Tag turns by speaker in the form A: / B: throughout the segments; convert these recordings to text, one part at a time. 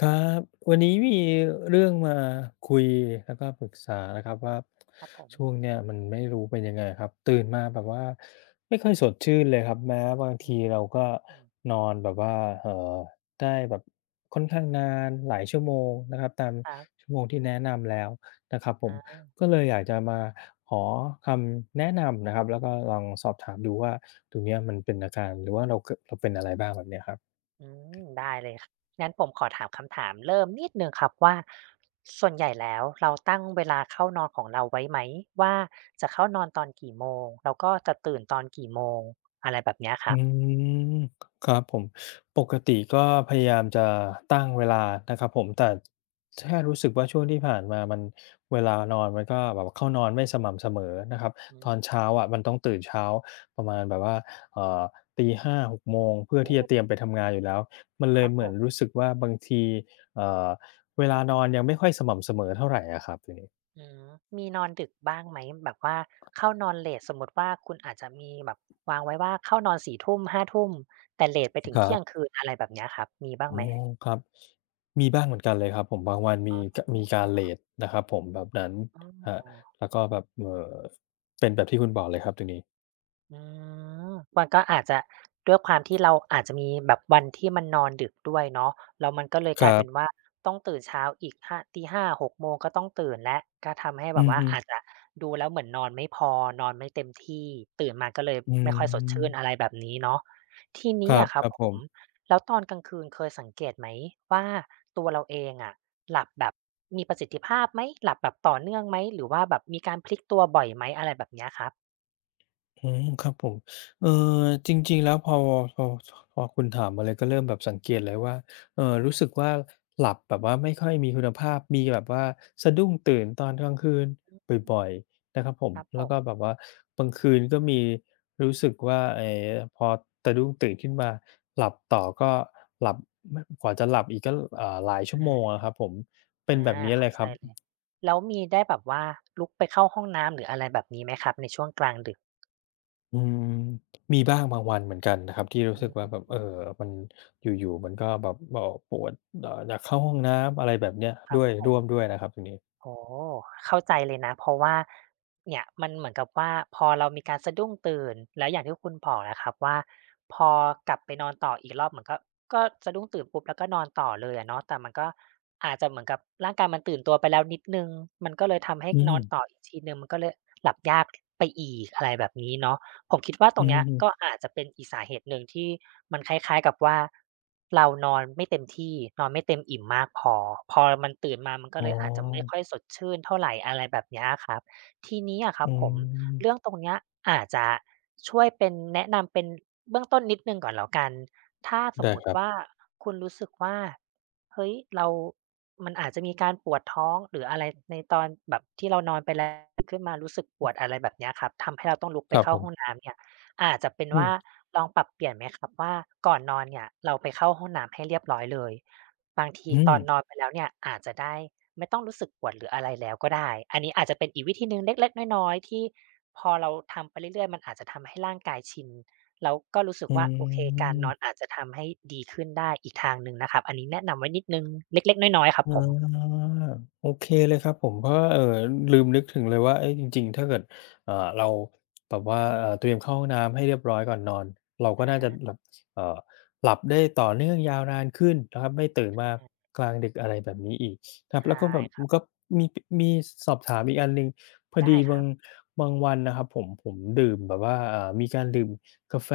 A: ครับวันนี้มีเรื่องมาคุยแล้วก็ปรึกษานะครับว่า
B: ครับผม
A: ช่วงเนี้ยมันไม่รู้เป็นยังไงครับตื่นมาแบบว่าไม่ค่อยสดชื่นเลยครับแม้บาง
B: อื
A: ที
B: อ
A: เราก็
B: อืม
A: นอนแบบว่าเอ่อได้แบบค่อนข้างนานหลายชั่วโมงนะครับตาม
B: ครับ
A: ชั่วโมงที่แนะนำแล้วนะครับผม
B: อา
A: ก็เลยอยากจะมาขอคำแนะนำนะครับแล้วก็ลองสอบถามดูว่าตรงเนี้ยมันเป็นอาการหรือว่าเราเกิดเราเป็นอะไรบ้างแบบเนี้ยครับ
B: อืได้เลยคงั้นผมขอถามคำถามเริ่มนิดหนึ่งครับว่า ส่วนใหญ่แล้วเราตั้งเวลาเข้านอนของเราไว้ไหมว่าจะเข้านอนตอนกี่โมงแล้วก็จะตื่นตอนกี่โมงอะไรแบบเนี้ยค
A: อื
B: รับ
A: มครับผมปกติก็พยายามจะตั้งเวลานะครับผมแต่แค่รู้สึกว่าช่วงที่ผ่านมามันเวลานอนมันก็แบบเข้านอนไม่สม่ำเสมอนะครับ
B: อื
A: ตอนเช้า
B: ม
A: อะมันต้องตื่นเช้าประมาณแบบว่าเอ่อตีห5าห6โมงเพื่อ
B: โอ
A: ที่จะเตรีย
B: ้
A: มไปทำงานอยู่แล้วมันเล
B: ค
A: ย
B: รับ
A: เห
B: ผ
A: มือน
B: ม
A: รู้สึกว่าบางทีเอ่อเวลานอนยังไม่ค่อยสม่ำเสมอเท่าไรอะครับตรงนี้
B: อืมมีนอนดึกบ้างไหมแบบว่าเข้านอนเลตสมมุติว่าคุณอาจจะมีแบบวางไว้ว่าเข้านอนส่ทุ่มห้าทุ่มแต่เลตไปถึง
A: ครั
B: เที่ยง
A: บ
B: คืนอะไรแบบเนี้ยครับมีบ้าง
A: อ๋อ
B: ไหม
A: ครับมีบ้างเหมือนกันเลยครับผมบางวันมี
B: อ๋
A: กมีกา
B: ออ
A: รเลตนะครับผมแบบนั้น
B: ้
A: ครั
B: อ
A: บแล้วก็แบบเป็นแบบที่คุณบอกเลยครับตรงนี้
B: อืมมันก็อาจจะด้วยความที่เราอาจจะมีแบบวันที่มันนอนดึกด้วยเนาะแล้วมันก็เลย
A: ค
B: กลา
A: รั
B: ยเป็น
A: บ
B: ว่าต้องตื่นเช้าอีกห้าตีห6โมงก็ต้องตื่นแล้วก็ทำให้
A: อื
B: แบบ
A: อ
B: ว่า
A: ฮึ
B: อาจจะดูแล้วเหมือนนอนไม่พอนอนไม่เต็มที่ตื่นมาก็เลย
A: อื
B: ไม่ค่อยสดชื่น
A: ม
B: อะไรแบบนี้เนาะที
A: ค
B: นี้
A: รับ
B: อะค
A: ค
B: รับ
A: รับ
B: ผ
A: ผ
B: ม
A: ม
B: แล้วตอนกลางคืนเคยสังเกตไหมว่าตัวเราเองอะหลับแบบมีประสิทธิภาพไหมหลับแบบต่อเนื่องไหมหรือว่าแบบมีการพลิกตัวบ่อยไหมอะไรแบบเนี้ยครับ
A: อืมครับผมเอ่อจริงๆแล้วพอพอคุณถามมาเลยก็เริ่มแบบสังเกตเลยว่ารู้สึก
B: อา
A: ว่าหลับแบบว่าไม่ค่อยมีคุณภาพมีแบบว่าสะดุ้งตื่นตอนกลางคืนบ่อยๆนะครับผม
B: ครับผ
A: แล้ว
B: ม
A: ก็แบบว่าบางคืนก็มีรู้สึกว่าไอ้พอสะดุ้งตื่นขึ้นมาหลับต่อก็หลับมกว่าจะหลับอีกก็หลายชั่วโมงอะ
B: อา
A: ครับผมเป็น
B: อา
A: แบบนี้เลย
B: เข้า
A: ค
B: ใจ
A: รับ
B: เลยแล้วมีได้แบบว่าลุกไปเข้าห้องน้ำหรืออะไรแบบนี้ไหมครับในช่วงกลางดึก
A: อืมมีบ้างบางวันเหมือนกันนะครับที่รู้สึกว่า
B: อืม
A: แบบเออมันอยู่ๆมันก็แบบบอกปวดอยากเข้าห้องน้ำอะไรแบบเนี้ย
B: ค
A: ด้
B: รับ
A: วย
B: ผ
A: ร่
B: ม
A: วมด้วยนะครับตรงนี้
B: โอ้โฮเข้าใจเลยนะเพราะว่าเนี่ยมันเหมือนกับว่าพอเรามีการสะดุ้งตื่นแล้วอย่างที่คุณบอกนะครับว่าพอกลับไปนอนต่ออีกรอบเหมือนก็สะดุ้งตื่นปุ๊บแล้วก็นอนต่อเลยอะเนาะแต่มันก็อาจจะเหมือนกับร่างกายมันตื่นตัวไปแล้วนิดหนึ่งมันก็เลยทำให้
A: อื
B: น
A: ม
B: อนต่ออีกทีหนึ่งมันก็เลยหลับยากไปอีกอะไรแบบนี้เนาะ ผมคิดว่าต
A: อื
B: รงเนี้ย
A: ม
B: ก็อาจจะเป็นอีกสาเหตุหนึ่งที่มันคล้ายๆกับว่าเรานอนไม่เต็มที่นอนไม่เต็มอิ่มมากพอพอมันตื่นมามันก็
A: อ๋
B: เลยอาจจะไม่
A: อ
B: ค่อยสดชื่นเท่าไรอะไรแบบเนี้ยครับทีนี้อะครับ
A: อื
B: ผม
A: ม
B: เรื่องตรงเนี้ยอาจจะช่วยเป็นแนะนำเป็นเบื้องต้นนิดหนึ่งก่อนแล้วกัน ถ้าสม
A: ได้
B: มุ
A: ค
B: ติ
A: รับ
B: ว่าคุณรู้สึกว่าเฮ้ยเรามันอาจจะมีการปวดท้องหรืออะไรในตอนแบบที่เรานอนไปแล้วตื่นขึ้นมารู้สึกปวดอะไรแบบเนี้ยครับทำให้เราต้องลุก
A: ค
B: ไป
A: รับ
B: เข้า
A: ผ
B: ห้อง
A: ม
B: น้ำเนี่ยอาจจะเป็น
A: อืม
B: ว่าลองปรับเปลี่ยนไหมครับว่าก่อนนอนเนี่ยเราไปเข้าห้องน้ำให้เรียบร้อยเลยบางที
A: อื
B: ต
A: ม
B: อนนอนไปแล้วเนี่ยอาจจะได้ไม่ต้องรู้สึกปวดหรืออะไรแล้วก็ได้อันนี้อาจจะเป็นอีกวิธีหนึ่งเล็กๆน้อยๆที่พอเราทำไปเรื่อยๆมันอาจจะทำให้ร่างกายชิน เราก็รู้สึก
A: อื
B: ว่าโอเคการนอนอา
A: ม
B: จจะทำให้ดีขึ้นได้อีกทางหนึ่งนะครับอันนี้แนะนำไว้นิดหนึ่งเล็กๆน้อยๆครับ
A: อ
B: ผม
A: าโอเคเลยครับผมเพราะว่าลืมนึกถึงเลยว่าเอ๊ะจริงๆถ้าเกิดเราแบบว่าเตรียมเข้าห้องน้ำให้เรียบร้อยก่อนนอนเราก็น่าจะห
B: อา
A: ลับเอ่อหลับได้ต่อเนื่องยาวนานขึ้นนะครับไม่ตื่นมากลางดึกอะไรแบบนี้อีกครับแล้วก็
B: ใช่
A: แบบ
B: ค
A: มั
B: รั
A: นก็
B: บ
A: มีปมีสอบถามอีกอันหนึ่งพอ
B: ได้
A: ดี
B: ครับ
A: บางวันนะครับผมผมดื่มแบบว่ามีการดื่มกาแฟ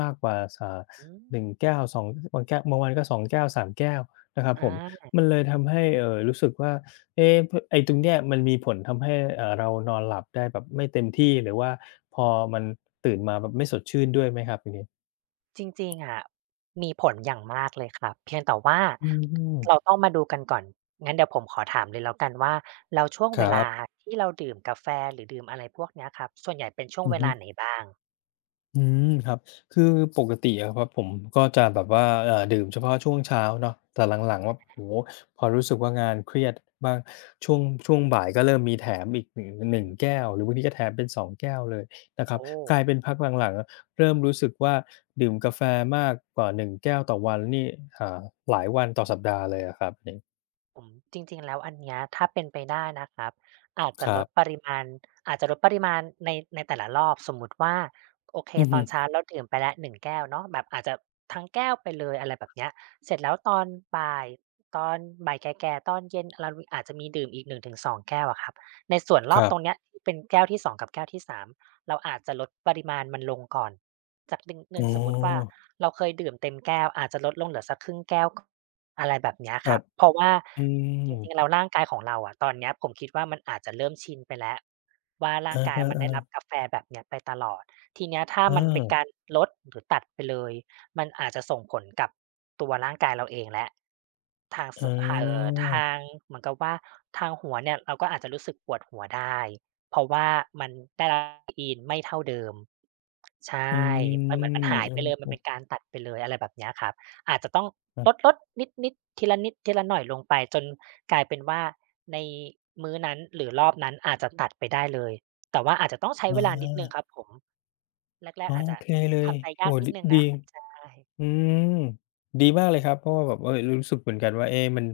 A: มากกว่าส
B: อืม
A: หนึ่งแก้วสองบางแก้วบางวันก็สองแก้ว3แก้วนะครับผม
B: อา
A: มันเลยทำให้รู้สึกว่าเอ๊ะพไอ้ตรงเนี้ยมันมีผลทำให้เรานอนหลับได้แบบไม่เต็มที่หรือว่าพอมันตื่นมาแบบไม่สดชื่นด้วยไหมครับตรงนี้
B: จริงๆอะมีผลอย่างมากเลยครับเพียงแต่ว่า
A: อืม
B: เราต้องมาดูกันก่อนงั้นเดี๋ยวผมขอถามเลยแล้วกันว่าแล้วช่วง
A: ค
B: เว
A: รั
B: ลา
A: บ
B: ที่เราดื่มกาแฟหรือดื่มอะไรพวกเนี้ยครับส่วนใหญ่เป็นช่วง
A: อือ
B: เว
A: ฮึ
B: ลาไหนบ้าง
A: อืมครับคือปกติอะครับผมก็จะแบบว่าดื่มเฉพาะช่วงเช้าเนาะแต่หลังๆว่าโอ้โฮพอรู้สึกว่างานเครียดบ้างช่วงบ่ายก็เริ่มมีแถมอีก 1- งหนึ่
B: อื
A: งแก้วหรือบางทีก็
B: ม
A: แถมเป็น2แก้วเลยนะครับ
B: โอ้
A: กลายเป็นพักหลังๆอะเริ่มรู้สึกว่าดื่มกาแฟมากกว่า1แก้วต่อวันนี่อ่าหลายวันต่อสัปดาห์เลยอะครับอย่าง
B: ผมจริงๆแล้วอันเนี้ยถ้าเป็นไปได้นะครับอาจ
A: ค
B: จะ
A: รั
B: ลดป
A: บ
B: ริมาณอาจจะลดปริมาณในแต่ละรอบสมมุติว่าโอเค
A: อือ
B: ตอ
A: ฮึ
B: นเช้าเราดื่มไปแล้ว1แก้วเนาะแบบอาจจะทั้งแก้วไปเลยอะไรแบบเนี้ยเสร็จแล้วตอนบ่ายตอนบ่ายแก่ๆตอนเย็นเราลอาจจะมีดื่มอีก1งถึงสองแก้วอะครับในส่วนร
A: ค
B: อบ
A: รั
B: ตรงเนี้
A: บ
B: ยที่เป็นแก้วที่สองกับแก้วที่สามเราอาจจะลดปริมาณมันลงก่อนจากหนึ่งหนึ่
A: อ๋อ
B: งสมมุติว่า เราเคยดื่มเต็มแก้วอาจจะลดลงเหลือสักครึ่งแก้วอะไรแบบเนี้ย
A: ค
B: ค
A: รั
B: รั
A: บ
B: บเพราะว่า
A: อื
B: จ
A: ม
B: ริงๆแล้วร่างกายของเราอะตอนเนี้ยผมคิดว่ามันอาจจะเริ่มชินไปแล้วว่าร่าง
A: อะ
B: กายมันได้รับ
A: ฮะ
B: กาแฟแบบเนี้ยไปตลอดทีเนี้ยถ้า
A: ๆเอ
B: มัน
A: อ
B: เป็นการลดหรือตัดไปเลยมันอาจจะส่งผลกับตัวร่างกายเราเองแล้วทางส
A: อ๋
B: ทา
A: อ
B: งเหมือนกับว่าทางหัวเนี่ยเราก็อาจจะรู้สึกปวดหัวได้เพราะว่ามันได้รับ caffeine ไม่เท่าเดิม ใช่
A: อื
B: มันเหมือนมัน
A: ม
B: หาย
A: ออ
B: ไปเลยมั
A: อื
B: น
A: อ
B: เป็นการตัดไปเลยอะไรแบบเนี้ยครับ อาจจะต้องลดๆนิดๆทีละนิดทีละหน่อยลงไปจนกลายเป็นว่าในมื้อนั้นหรือรอบนั้นอาจจะตัดไปได้เลยแต่ว่าอาจจะต้องใช้
A: อะ
B: เวลา
A: ฮ
B: นิดหนึ่งครั
A: ะ
B: บผมแรก
A: อ๋
B: ๆ
A: อ
B: อาจ
A: โอ
B: จะ
A: เคเลย
B: ทำใจยา
A: โอ้
B: ก
A: โฮ
B: นิ
A: ด
B: ดหนึ่งนะ
A: ดี
B: ใช่
A: อืมดีมากเลยครับเพราะว่าแบบเออรู้สึกเหมือนกันว่าเอ๊ะ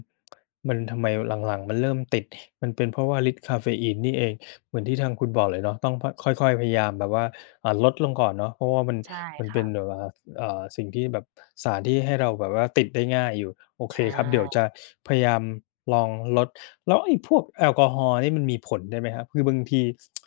A: มันทำไมหลังๆมันเริ่มติดมันเป็นเพราะว่าฤทธิ์คาเฟอีนนี่เองเหมือนที่ทางคุณบอกเลยเนาะต้องพค่อยๆพยายามแบบว่าลดลงก่อนเนาะเพราะว่า
B: ใช่
A: มัน
B: ค
A: เป็น
B: รับ
A: แบบว่าสิ่งที่แบบสารที่ให้เราแบบว่าติดได้ง่ายอยู่โอ
B: ใช
A: เคครับเดี๋ยวจะ
B: ่
A: พยายามลองลดแล้วไอ้พวกแอลกอฮอล์นี่มันมีผลด้วยไหมครับคือบางที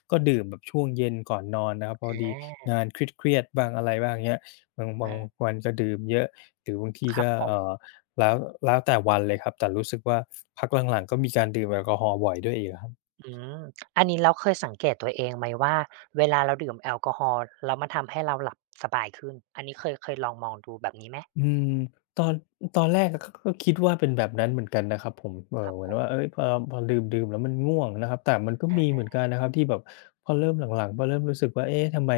A: ก็ดื่มแบบช่วงเย็นก่อนนอนนะครับพอดี
B: อา
A: งานเครียดๆบ้างอะไรบ้างเงี้ย บา
B: อ
A: ง
B: า
A: วันก็ดื่มเยอะหรือบางที
B: ครับ
A: ก็
B: ผม
A: แล้วแล้วแต่วันเลยครับแต่รู้สึกว่าพักหลังๆก็มีการดื่มแอลกอฮอล์บ่อยด้วยอีกอะครับ
B: อืมอันนี้แล้วเคยสังเกตตัวเองไหมว่าเวลาเราดื่มแอลกอฮอล์แล้วมันทำให้เราหลับสบายขึ้นอันนี้เคยเคยลองมองดูแบบนี้ไหม
A: อืมตอนตอนแรกอะก็คิดว่าเป็นแบบนั้นเหมือนกันนะครับผม
B: ครับ
A: เหมือ
B: ผ
A: น
B: ม
A: ว่าเฮ้ยพอดื่มๆแล้วมันง่วงนะครับแต่มันก็มี
B: อา
A: เหมือนกันนะครับที่แบบพอเริ่มหลังๆพอเริ่มรู้สึกว่าเอ๊ะทำไม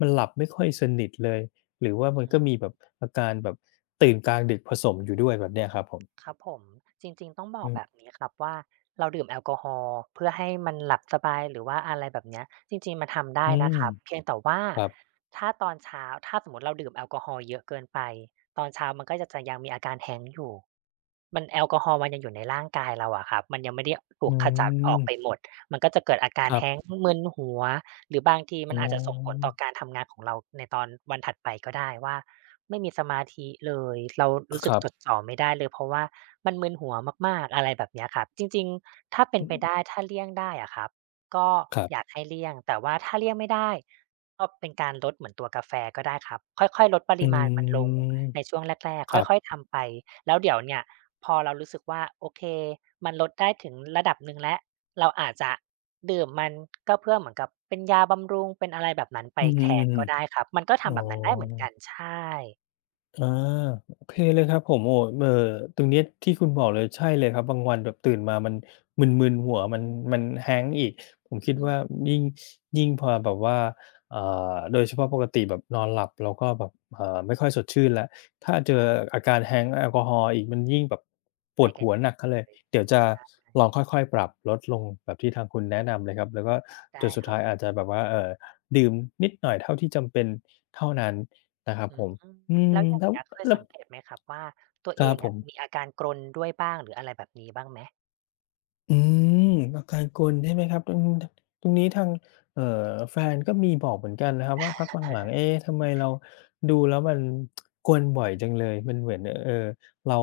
A: มันหลับไม่ค่อยสนิทเลยหรือว่ามันก็มีแบบอาการแบบตื่นกลางดึกผสมอยู่ด้วยแบบเนี้ยครับผม
B: ครับผมจริงๆต้องบอ
A: อื
B: กแบบ
A: ม
B: นี้ครับว่าเราดื่มแอลกอฮอล์เพื่อให้มันหลับสบายหรือว่าอะไรแบบเนี้ยจริงๆมันทำได้
A: อืม
B: นะครับเพียงแต่ว่า
A: ครับ
B: ถ้าตอนเช้าถ้าสมมุติเราดื่มแอลกอฮอล์เยอะเกินไปตอนเช้ามันก็จะจะยังมีอาการ Hangover อยู่มันแอลกอฮอล์มันยังอยู่ในร่างกายเราอะครับมันยังไม่ได้ถู
A: อื
B: กขจัดออ
A: ม
B: กไปหมด
A: ครับ
B: มึนหัวหรือบางที
A: อ๋
B: มันอาจจะส่งผล
A: อ
B: ต่อการทำงานของเราในตอนวันถัดไปก็ได้ว่าไม่มีสมาธิเลยเรารู้
A: ค
B: สึก
A: รั
B: จด
A: บ
B: จ่อไม่ได้เลยเพราะว่ามันมึนหัวมากๆอะไรแบบเนี้ยครับจริงๆถ้าเป็น
A: อื
B: ไป
A: อ
B: ได้ถ้าเลี่ยงได้อะครับก็
A: ครั
B: อยา
A: บ
B: กให้เลี่ยงแต่ว่าถ้าเลี่ยงไม่ได้ก็เป็นการลดเหมือนตัวกาแฟก็ได้ครับค่อยๆลดป
A: อื
B: ริมาณมันลง
A: ม
B: ในช่วงแรก
A: ค
B: ๆค่
A: รั
B: อย
A: บ
B: ๆทำไปแล้วเดี๋ยวเนี่ยพอเรารู้สึกว่าโอเคมันลดได้ถึงระดับหนึ่งแล้ว เราอาจจะดื่มมันก็เพื่อเหมือนกับเป็นยาบำรุงเป็นอะไรแบบนั้นไป
A: อือฮึ
B: แทนก็ได้ครับมันก็
A: ๆอ๋
B: ทำ
A: อ
B: แบบนั้นได้เหมือนกันใช่
A: อาโอเคเลยครับผมโอ้ตรงเนี้ยที่คุณบอกเลยใช่เลยครับบางวันแบบตื่นมามันมึนๆหัวมัน Hank อีกผมคิด
B: อื
A: ว่า
B: ม
A: ยิ่งยิ่งพอแบบว่าอ่โดยเฉพาะปกติแบบนอนหลับเราก็แบบอ่าไม่ค่อยสดชื่นแล้วถ้าเจอ
B: ค่ะ
A: อาการ Hank แอลกอฮอล์อีกมันยิ่งแบบป
B: ไป
A: วด
B: กัน
A: หัวหนักเข้าเลย
B: เลย
A: เดี๋ยวจะ
B: ใช่
A: ลองค่อยๆปรับลดลงแบบที่ทางคุณแนะนำเลยครับแล้วก็จ
B: ได้
A: นสุด
B: ครั
A: ท้า
B: บ
A: ย
B: ผ
A: อาจ
B: ม
A: จะแบบว่าดื่มนิดหน่อยเท่าที่จำเป็นเท่านั้นนะครับ
B: อื
A: ผ
B: ม
A: ม อื
B: แล้
A: ม
B: วอย่าง
A: แล้ว
B: เงี้ยเคย
A: แล้ว
B: สังเกตไหมครับว่าตัว
A: ค
B: เอ
A: รับ
B: ง
A: ผ
B: อะ
A: ม
B: มีอาการกรนด้วยบ้างหรืออะไรแบบนี้บ้างไหม
A: อืมอาการกรนใช่ไหมครับอืมตรงนี้ทางเอ่อแฟนก็มีบอกเหมือนกันนะครับว่าพักหลังๆเอ๊ะทำไมเราดูแล้วมันกรนบ่อยจังเลยมันเหมือนเรา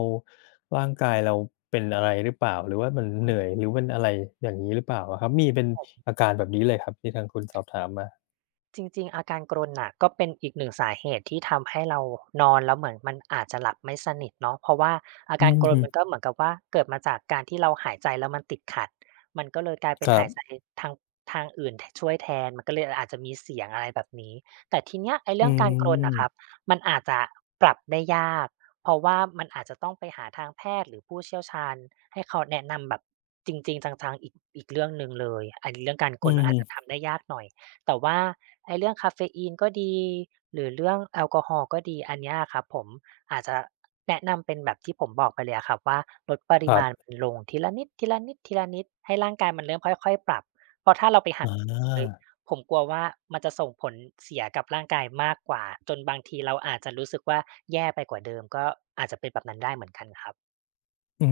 A: ร่างกายเราเป็นอะไรหรือเปล่าหรือว่ามันเหนื่อยหรือมันอะไรอย่างงี้หรือเปล่าอะครับมีเป็นอาการแบบนี้เลยครับที่ทางคุณสอบถามมา
B: จริงๆอาการกรนน่ะก็เป็นอีกหนึ่งสาเหตุที่ทำให้เรานอนแล้วเหมือนมันอาจจะหลับไม่สนิทเนาะเพราะว่าอา
A: อื
B: การ
A: อ
B: กรน
A: ฮึ
B: มันก็เหมือนกับว่าเกิดมาจากการที่เราหายใจแล้วมันติดขัดมันก็เลยกลายเป็
A: ค
B: น
A: รับ
B: หายใจทางทางอื่นทช่วยแทนมันก็เลยอาจจะมีเสียงอะไรแบบนี้แต่ทีเนี้ยไอ้
A: อื
B: เรื่องการกรนน่ะครับ
A: ม
B: มันอาจจะปรับได้ยากเพราะว่ามันอาจจะต้องไปหาทางแพทย์หรือผู้เชี่ยวชาญให้เขาแนะนำแบบจริงๆจังๆอีกเรื่องหนึ่งเลยไอ้เรื่องการก
A: อื
B: รน
A: อ
B: อา
A: ฮึ
B: จจะทำได้ยากหน่อย แต่ว่าไอ้เรื่องคาเฟอีนก็ดีหรือเรื่องแอลกอฮอล์ก็ดีอันเนี้ยอะครับผมอาจจะแนะนำเป็นแบบที่ผมบอกไปเลยอะครับว่าลดป
A: ค
B: ริ
A: รั
B: มาณ
A: บ
B: มันลงทีละนิดทีละนิดทีละนิดให้ร่างกายมันเริ่มค่อยๆปรับเพราะถ้าเราไปหัก
A: อา
B: เลยผมกลัวว่ามันจะส่งผลเสียกับร่างกายมากกว่าจนบางทีเราอาจจะรู้สึกว่าแย่ไปกว่าเดิมก็อาจจะเป็นแบบนั้นได้เหมือนกันครับ
A: อื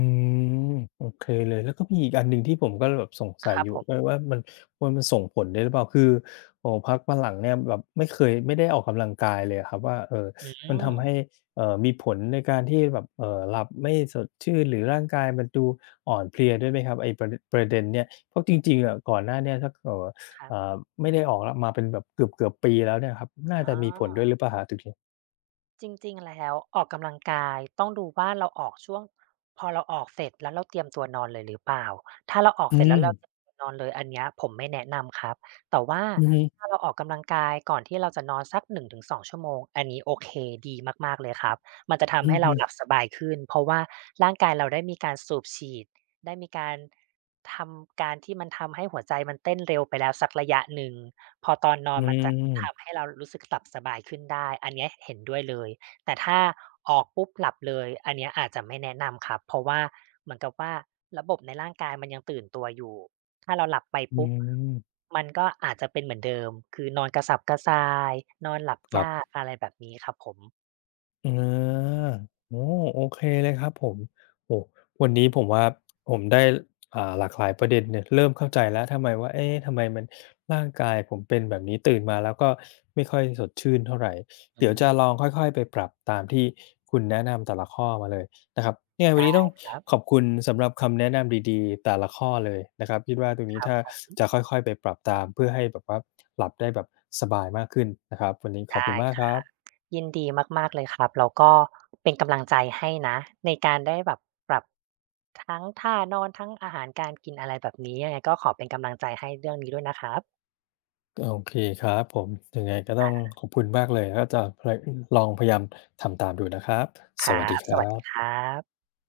A: มโอเคเลยแล้วก็มีอีกอันหนึ่งที่ผมก็แบบสง
B: ค
A: สัย
B: รั
A: อ
B: บ
A: ยู่
B: ผ
A: ด้วา
B: ม
A: ว่ามันส่งผลได้หรือเปล่าคือโอ้พักมาหลังเนี่ยแบบไม่เคยไม่ได้ออกกำลังกายเลยอะครับว่าเออ
B: อื
A: มันทำให้
B: ม
A: มีผลในการที่แบบเออหลับไม่สดชื่นหรือร่างกายมันดูอ่อนเพลียด้วยไหมครับไอ้ประเด็นเนี่ยเพราะจริงๆอะก่อนหน้าเนี่ยถ้าเออ
B: ครั
A: เอ
B: บ
A: อไม่ได้ออกละมาเป็นแบบเกือบปีแล้วเนี่ยครับน่าจะมีผลด้
B: อ
A: วย
B: อ
A: หรือเปล่าครตรงนี้
B: จริงๆแล้วออกกำลังกายต้องดูว่าเราออกช่วงพอเราออกเสร็จแล้วเราเตรียมตัวนอนเลยหรือเปล่าถ้าเราออก
A: อื
B: เสร็จแล้
A: ม
B: วเราเตรียมตัวนอนเลยอันเนี้ยผมไม่แนะนำครับแต่ว่า
A: อืม
B: ถ้าเราออกกำลังกายก่อนที่เราจะนอนสัก1-2ชั่วโมงอันนี้โอเคดีมากๆเลยครับมันจะ
A: อ
B: ทำ
A: ม
B: ให้
A: อื
B: เรา
A: ม
B: หลับสบายขึ้นเพราะว่าร่างกายเราได้มีการสูบฉีดได้มีการทำการที่มันทำให้หัวใจมันเต้นเร็วไปแล้วสักระยะหนึ่ง พอตอนนอ
A: อื
B: นมันจะทำ
A: ม
B: ให้เรารู้สึกหลับสบายขึ้นได้อันเนี้ยเห็นด้วยเลยแต่ถ้าออกปุ๊บหลับเลยอันเนี้ยอาจจะไม่แนะนำครับเพราะว่าเหมือนกับว่าระบบในร่างกายมันยังตื่นตัวอยู่ถ้าเราหลับไป
A: อื
B: ปุ๊บ
A: ม
B: มันก็อาจจะเป็นเหมือนเดิมคือนอนกระสับกระส่ายนอนหลับ
A: ครับ
B: ยากอะไรแบบนี้ครับผม
A: อาอ๋อโอเคเลยครับผมโอ้วันนี้ผมว่าผมได้อ่าหลากหลายประเด็นเนี่ยเริ่มเข้าใจแล้วทำไมว่าเอ๊ะทำไมมันร่างกายผมเป็นแบบนี้ตื่นมาแล้วก็ไม่ค่อยสดชื่นเท่าไร
B: อื
A: เดี๋ยวจะลอ
B: ม
A: งค่อยๆไปปรับตามที่คุณแนะนำแต่ละข้อมาเลยนะครับยังไงวัน
B: ได้
A: นี้ต้อง
B: ครับ
A: ขอบคุณสำหรับคำแนะนำดีๆแต่ละข้อเลยนะครับคิดว่าตรง
B: ค
A: นี้
B: รับ
A: ถ้า
B: ผม
A: จะค่อยๆไปปรับตามเพื่อให้แบบว่าหลับได้แบบสบายมากขึ้นนะครับวันนี้ขอบ
B: ได้
A: คุณมากครับ
B: ยินดีมากๆเลยครับแล้วก็เป็นกำลังใจให้นะในการได้แบบปรับทั้งท่านอนทั้งอาหารการกินอะไรแบบนี้ยังไงก็ขอเป็นกำลังใจให้เรื่องนี้ด้วยนะครับ
A: โอเคครับผมยังไงก็ต้องขอบคุณมากเลยก็จะพยลองพยายามทำตามดูนะครับ
B: ค
A: ส
B: รั
A: วัสดี
B: บ
A: ค
B: ส
A: รั
B: วัสดีค
A: บ
B: รับ